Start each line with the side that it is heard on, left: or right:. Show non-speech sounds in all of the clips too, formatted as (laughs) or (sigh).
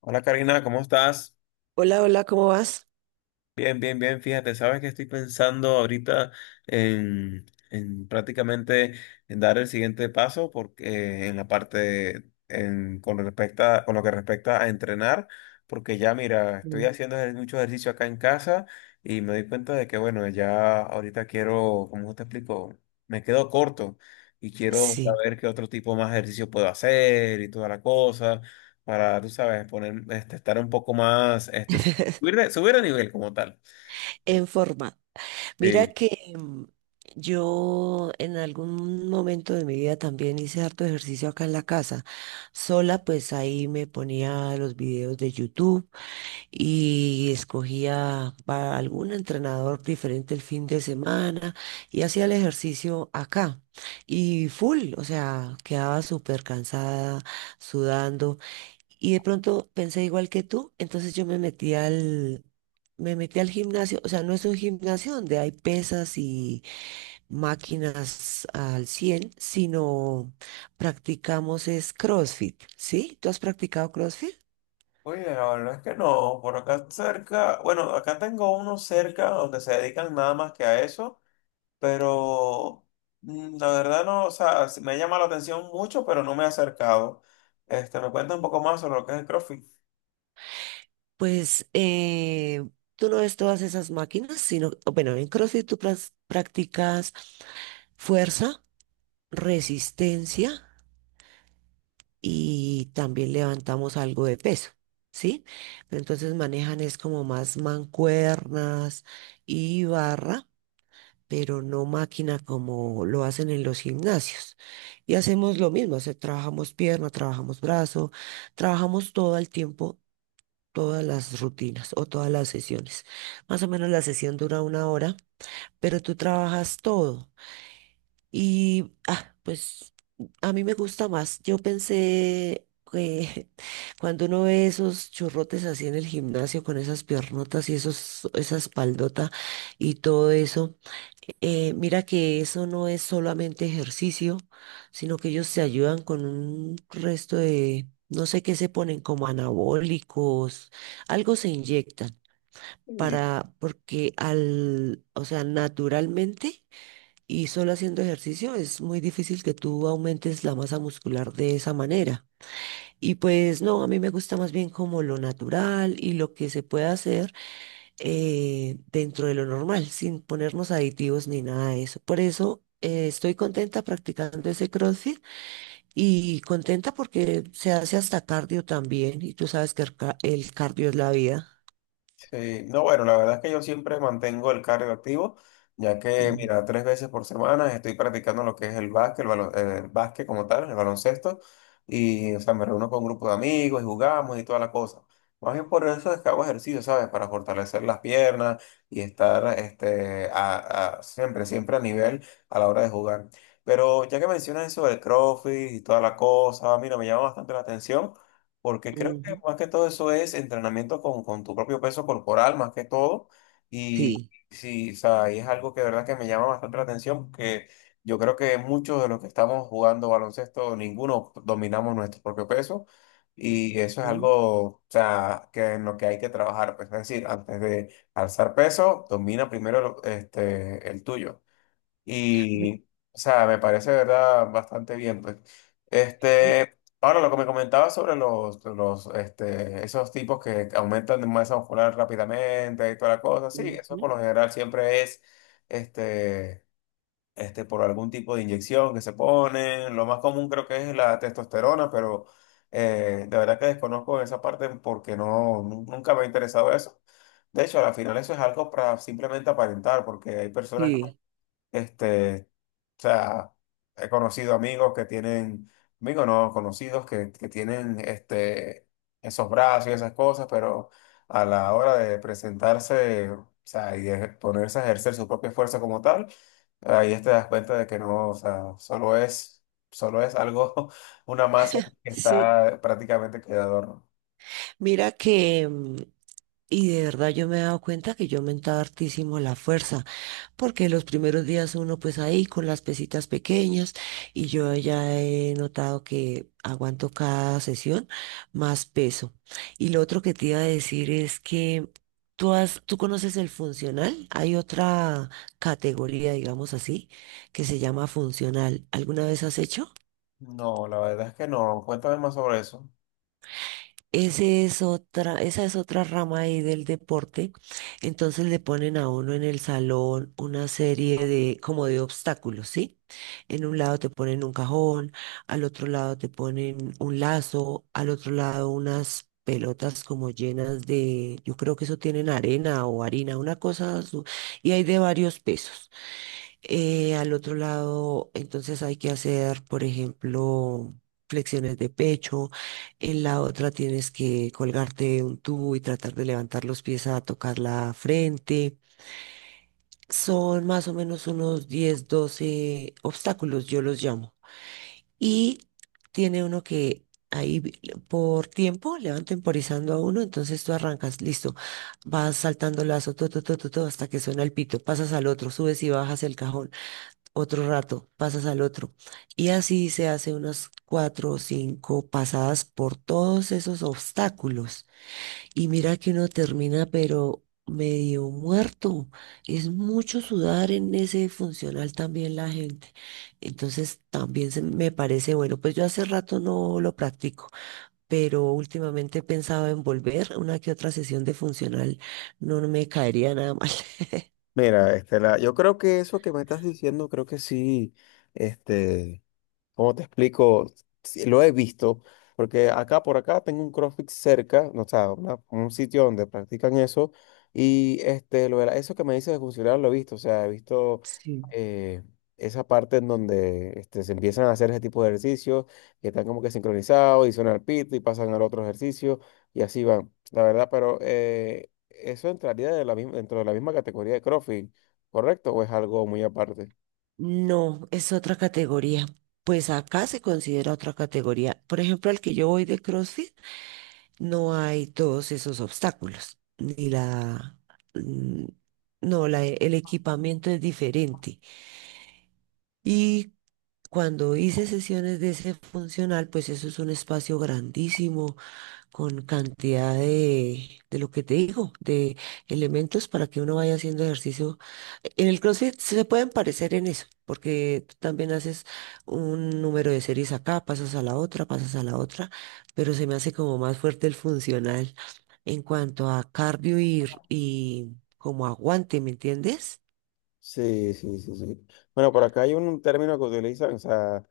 left: Hola Karina, ¿cómo estás?
right: Hola, hola, ¿cómo vas?
left: Bien, bien, bien, fíjate, sabes que estoy pensando ahorita en prácticamente en dar el siguiente paso porque en la parte con con lo que respecta a entrenar, porque ya mira, estoy
right: Sí.
left: haciendo mucho ejercicio acá en casa y me doy cuenta de que bueno, ya ahorita quiero, como te explico? Me quedo corto y quiero
right: Sí,
left: saber qué otro tipo más de ejercicio puedo hacer y toda la cosa para, tú sabes, poner, estar un poco más subir de nivel como tal.
right: en forma. Mira
left: Sí.
right: que yo en algún momento de mi vida también hice harto ejercicio acá en la casa. Sola, pues ahí me ponía los videos de YouTube y escogía para algún entrenador diferente el fin de semana y hacía el ejercicio acá. Y full, o sea, quedaba súper cansada, sudando. Y de pronto pensé igual que tú, entonces yo me metí al gimnasio, o sea, no es un gimnasio donde hay pesas y máquinas al 100, sino practicamos es CrossFit, ¿sí? ¿Tú has practicado CrossFit?
left: Oye, la verdad es que no. Por acá cerca, bueno, acá tengo uno cerca donde se dedican nada más que a eso, pero la verdad no, o sea, sí me llama la atención mucho, pero no me he acercado. ¿Me cuenta un poco más sobre lo que es el CrossFit?
right: Pues tú no ves todas esas máquinas, sino, bueno, en CrossFit tú practicas fuerza, resistencia y también levantamos algo de peso, ¿sí? Pero entonces manejan es como más mancuernas y barra, pero no máquina como lo hacen en los gimnasios. Y hacemos lo mismo, o sea, trabajamos pierna, trabajamos brazo, trabajamos todo el tiempo. Todas las rutinas o todas las sesiones. Más o menos la sesión dura 1 hora, pero tú trabajas todo. Y, ah, pues a mí me gusta más. Yo pensé que (laughs) cuando uno ve esos churrotes así en el gimnasio con esas piernotas y esa espaldota y todo eso, mira que eso no es solamente ejercicio, sino que ellos se ayudan con un resto de, no sé qué se ponen, como anabólicos, algo se inyectan para, porque al, o sea, naturalmente y solo haciendo ejercicio es muy difícil que tú aumentes la masa muscular de esa manera. Y pues no, a mí me gusta más bien como lo natural y lo que se puede hacer dentro de lo normal, sin ponernos aditivos ni nada de eso. Por eso estoy contenta practicando ese CrossFit y contenta porque se hace hasta cardio también. Y tú sabes que el, el cardio es la vida.
left: Sí, no, bueno, la verdad es que yo siempre mantengo el cardio activo, ya que,
right: Mm.
left: mira, tres veces por semana estoy practicando lo que es el básquet, el básquet como tal, el baloncesto, y, o sea, me reúno con un grupo de amigos y jugamos y toda la cosa. Más bien por eso es que hago ejercicio, ¿sabes? Para fortalecer las piernas y estar, siempre, siempre a nivel a la hora de jugar. Pero ya que mencionas eso del CrossFit y toda la cosa, mira, me llama bastante la atención. Porque creo que
right: Ujú.
left: más que todo eso es entrenamiento con tu propio peso corporal, más que todo. Y
right: Sí.
left: sí, o sea, y es algo que de verdad que me llama bastante la atención, porque yo creo que muchos de los que estamos jugando baloncesto, ninguno dominamos nuestro propio peso. Y eso es algo,
right: Ujú.
left: o sea, que en lo que hay que trabajar. Pues, es decir, antes de alzar peso, domina primero el tuyo.
right: Mi-
left: Y, o sea, me parece, de verdad, bastante bien, pues.
right: mi-
left: Ahora lo que me comentaba sobre los esos tipos que aumentan de masa muscular rápidamente y toda la cosa, sí, eso por
right: ujú.
left: lo general siempre es, este, por algún tipo de inyección que se ponen. Lo más común creo que es la testosterona, pero de verdad que desconozco esa parte porque no, nunca me ha interesado eso. De hecho, al final eso es algo para simplemente aparentar, porque hay personas,
right: Sí.
left: este, o sea, he conocido amigos que tienen, amigos no, conocidos que tienen, esos brazos y esas cosas, pero a la hora de presentarse, o sea, y de ponerse a ejercer su propia fuerza como tal, ahí te das cuenta de que no, o sea, solo es algo, (laughs) una masa que
right: Sí.
left: está prácticamente que de adorno.
right: Mira que, y de verdad yo me he dado cuenta que yo he aumentado hartísimo la fuerza, porque los primeros días uno pues ahí con las pesitas pequeñas y yo ya he notado que aguanto cada sesión más peso. Y lo otro que te iba a decir es que tú conoces el funcional, hay otra categoría, digamos así, que se llama funcional. ¿Alguna vez has hecho?
left: No, la verdad es que no. Cuéntame más sobre eso.
right: Esa es otra rama ahí del deporte. Entonces le ponen a uno en el salón una serie de, como de obstáculos, ¿sí? En un lado te ponen un cajón, al otro lado te ponen un lazo, al otro lado unas pelotas como llenas de, yo creo que eso tienen arena o harina, una cosa, y hay de varios pesos. Al otro lado, entonces hay que hacer, por ejemplo, flexiones de pecho. En la otra tienes que colgarte un tubo y tratar de levantar los pies a tocar la frente. Son más o menos unos 10 12 obstáculos, yo los llamo. Y tiene uno que ahí vi- por tiempo le van temporizando a uno, entonces tú arrancas, listo, vas saltando lazo, todo, todo, todo, hasta que suena el pito, pasas al otro, subes y bajas el cajón otro rato, pasas al otro. Y así se hace unas cuatro o cinco pasadas por todos esos obstáculos. Y mira que uno termina, pero medio muerto. Es mucho sudar en ese funcional también la gente. Entonces también se me parece bueno, pues yo hace rato no lo practico, pero últimamente he pensado en volver una que otra sesión de funcional. No, no me caería nada mal. (laughs)
left: Mira, Estela, yo creo que eso que me estás diciendo, creo que sí. este, ¿Cómo te explico? Sí, lo he visto, porque acá por acá tengo un CrossFit cerca, no, o sea, un sitio donde practican eso, y lo de eso que me dices de funcionar lo he visto, o sea, he visto,
right: Sí.
left: eh, esa parte en donde se empiezan a hacer ese tipo de ejercicios, que están como que sincronizados, y suenan al pito y pasan al otro ejercicio, y así van, la verdad, pero eso entraría de la misma, dentro de la misma categoría de CrossFit, ¿correcto? ¿O es algo muy aparte?
right: No, es otra categoría. Pues acá se considera otra categoría. Por ejemplo, al que yo voy de CrossFit, no hay todos esos obstáculos. Ni la... mm, No, la, el equipamiento es diferente. Y cuando hice sesiones de ese funcional, pues eso es un espacio grandísimo con cantidad de lo que te digo, de elementos para que uno vaya haciendo ejercicio. En el CrossFit se pueden parecer en eso, porque tú también haces un número de series acá, pasas a la otra, pasas a la otra, pero se me hace como más fuerte el funcional en cuanto a cardio y como aguante, ¿me entiendes?
left: Sí, sí, sí, sí. Bueno, por acá hay un término que utilizan, o sea,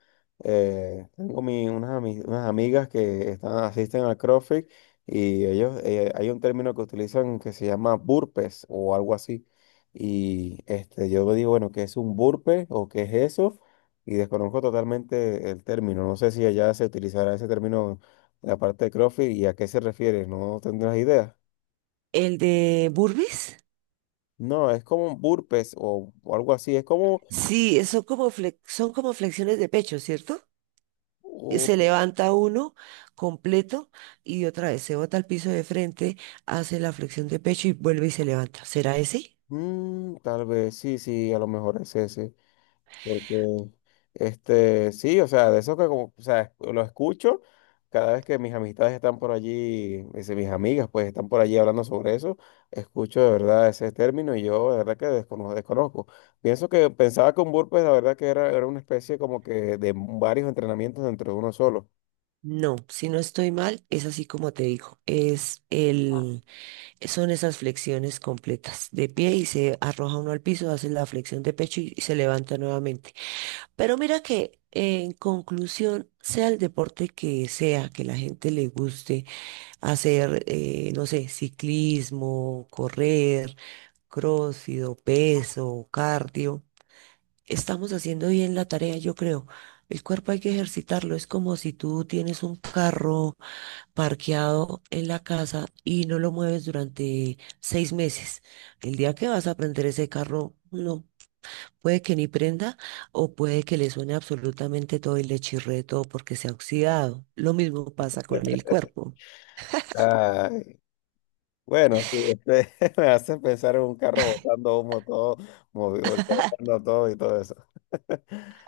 left: tengo unas amigas que están, asisten al CrossFit y ellos, hay un término que utilizan que se llama burpees o algo así. Y yo me digo, bueno, ¿qué es un burpee o qué es eso? Y desconozco totalmente el término. No sé si allá se utilizará ese término en la parte de CrossFit y a qué se refiere, no tendrás idea.
right: El de burpees,
left: No, es como un burpees o algo así, es como.
right: sí, son como son como flexiones de pecho, ¿cierto? Se levanta uno completo y otra vez se bota al piso de frente, hace la flexión de pecho y vuelve y se levanta. ¿Será ese?
left: Mm, tal vez, sí, sí, a lo mejor es ese, porque, sí, o sea, de eso que como, o sea, lo escucho cada vez que mis amistades están por allí, dice, mis amigas, pues, están por allí hablando sobre eso, escucho de verdad ese término y yo de verdad que descono- desconozco. Pienso que pensaba que un burpee, la verdad que era una especie como que de varios entrenamientos dentro de uno solo.
right: No, si no estoy mal, es así como te digo. Es el, son esas flexiones completas de pie y se arroja uno al piso, hace la flexión de pecho y se levanta nuevamente. Pero mira que en conclusión, sea el deporte que sea, que la gente le guste hacer, no sé, ciclismo, correr crócido, peso, cardio. Estamos haciendo bien la tarea, yo creo. El cuerpo hay que ejercitarlo. Es como si tú tienes un carro parqueado en la casa y no lo mueves durante 6 meses. El día que vas a prender ese carro, no. Puede que ni prenda o puede que le suene absolutamente todo y le chirree todo porque se ha oxidado. Lo mismo pasa con el cuerpo.
left: Bueno, sí, (laughs) me hace pensar en un carro botando humo todo, movido, botando todo y todo eso. (laughs)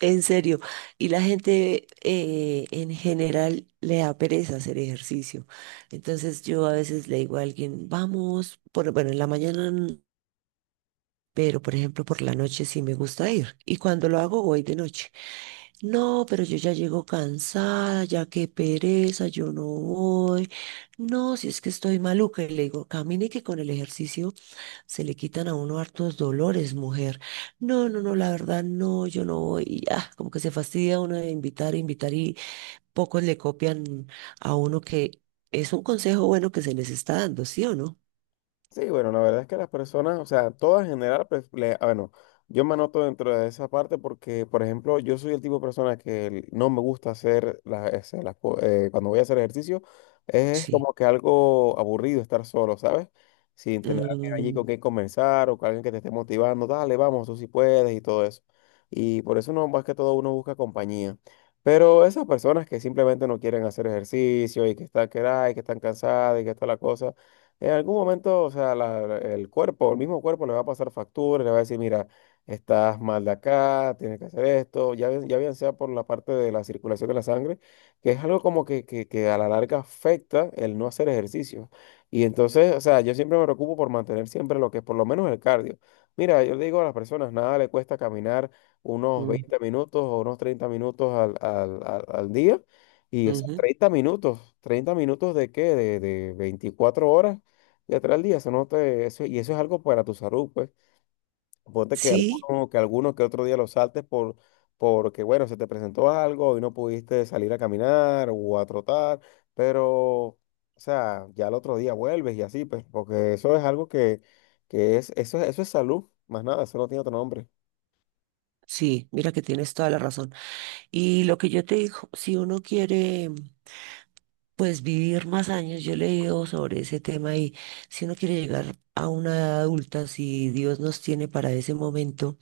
right: En serio, y la gente en general le da pereza hacer ejercicio. Entonces yo a veces le digo a alguien, vamos, por, bueno, en la mañana, pero por ejemplo por la noche sí me gusta ir. Y cuando lo hago voy de noche. No, pero yo ya llego cansada, ya qué pereza, yo no voy. No, si es que estoy maluca. Y le digo, camine que con el ejercicio se le quitan a uno hartos dolores, mujer. No, no, no, la verdad, no, yo no voy. Y ya, como que se fastidia uno de invitar, invitar y pocos le copian a uno que es un consejo bueno que se les está dando, ¿sí o no?
left: Sí, bueno, la verdad es que las personas, o sea, todas en general, pues, bueno, yo me anoto dentro de esa parte porque, por ejemplo, yo soy el tipo de persona no me gusta hacer cuando voy a hacer ejercicio, es
right: Sí.
left: como que algo aburrido estar solo, ¿sabes? Sin tener a alguien allí con
right: Mm,
left: quien conversar o con alguien que te esté motivando, dale, vamos, tú sí puedes y todo eso. Y por eso no, más que todo uno busca compañía. Pero esas personas que simplemente no quieren hacer ejercicio y que están, que están cansadas y que está la cosa. En algún momento, o sea, el cuerpo, el mismo cuerpo le va a pasar factura, le va a decir, mira, estás mal de acá, tienes que hacer esto, ya, ya bien sea por la parte de la circulación de la sangre, que es algo como que a la larga afecta el no hacer ejercicio. Y entonces, o sea, yo siempre me preocupo por mantener siempre lo que es por lo menos el cardio. Mira, yo le digo a las personas, nada le cuesta caminar unos
right: mm,
left: 20 minutos o unos 30 minutos al día. Y, o sea,
right: ujú.
left: 30 minutos, 30 minutos de qué, de 24 horas, ya trae al día, eso no te, eso, y eso es algo para tu salud, pues. Ponte que
right: Sí,
left: alguno, que alguno que otro día lo saltes porque, bueno, se te presentó algo y no pudiste salir a caminar o a trotar, pero, o sea, ya al otro día vuelves y así, pues, porque eso es algo que es, eso es salud, más nada, eso no tiene otro nombre.
right: sí, mira que tienes toda la razón. Y lo que yo te digo, si uno quiere, pues vivir más años, yo he leído sobre ese tema y si uno quiere llegar a una edad adulta, si Dios nos tiene para ese momento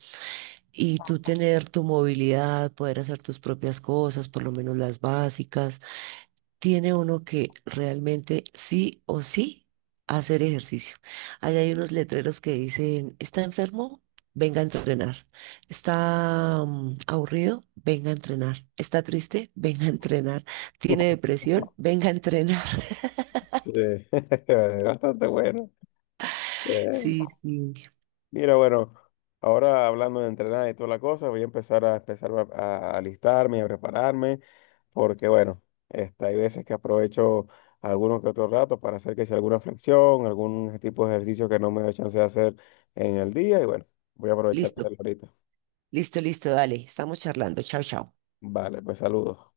right: y tú tener tu movilidad, poder hacer tus propias cosas, por lo menos las básicas, tiene uno que realmente sí o sí hacer ejercicio. Allá hay unos letreros que dicen, ¿está enfermo? Venga a entrenar. ¿Está aburrido? Venga a entrenar. ¿Está triste? Venga a entrenar. ¿Tiene
left: (laughs)
right: depresión? Venga a entrenar. (laughs)
left: Sí, (laughs) es bastante bueno.
right: Sí, sí.
left: Mira, bueno, ahora hablando de entrenar y toda la cosa, voy a empezar a alistarme, y a prepararme, porque bueno, hay veces que aprovecho algunos que otro rato para hacer que sea alguna flexión, algún tipo de ejercicio que no me da chance de hacer en el día, y bueno, voy a aprovechar de
right: Listo,
left: hacerlo ahorita.
right: listo, listo, dale. Estamos charlando. Chao, chao.
left: Vale, pues saludos.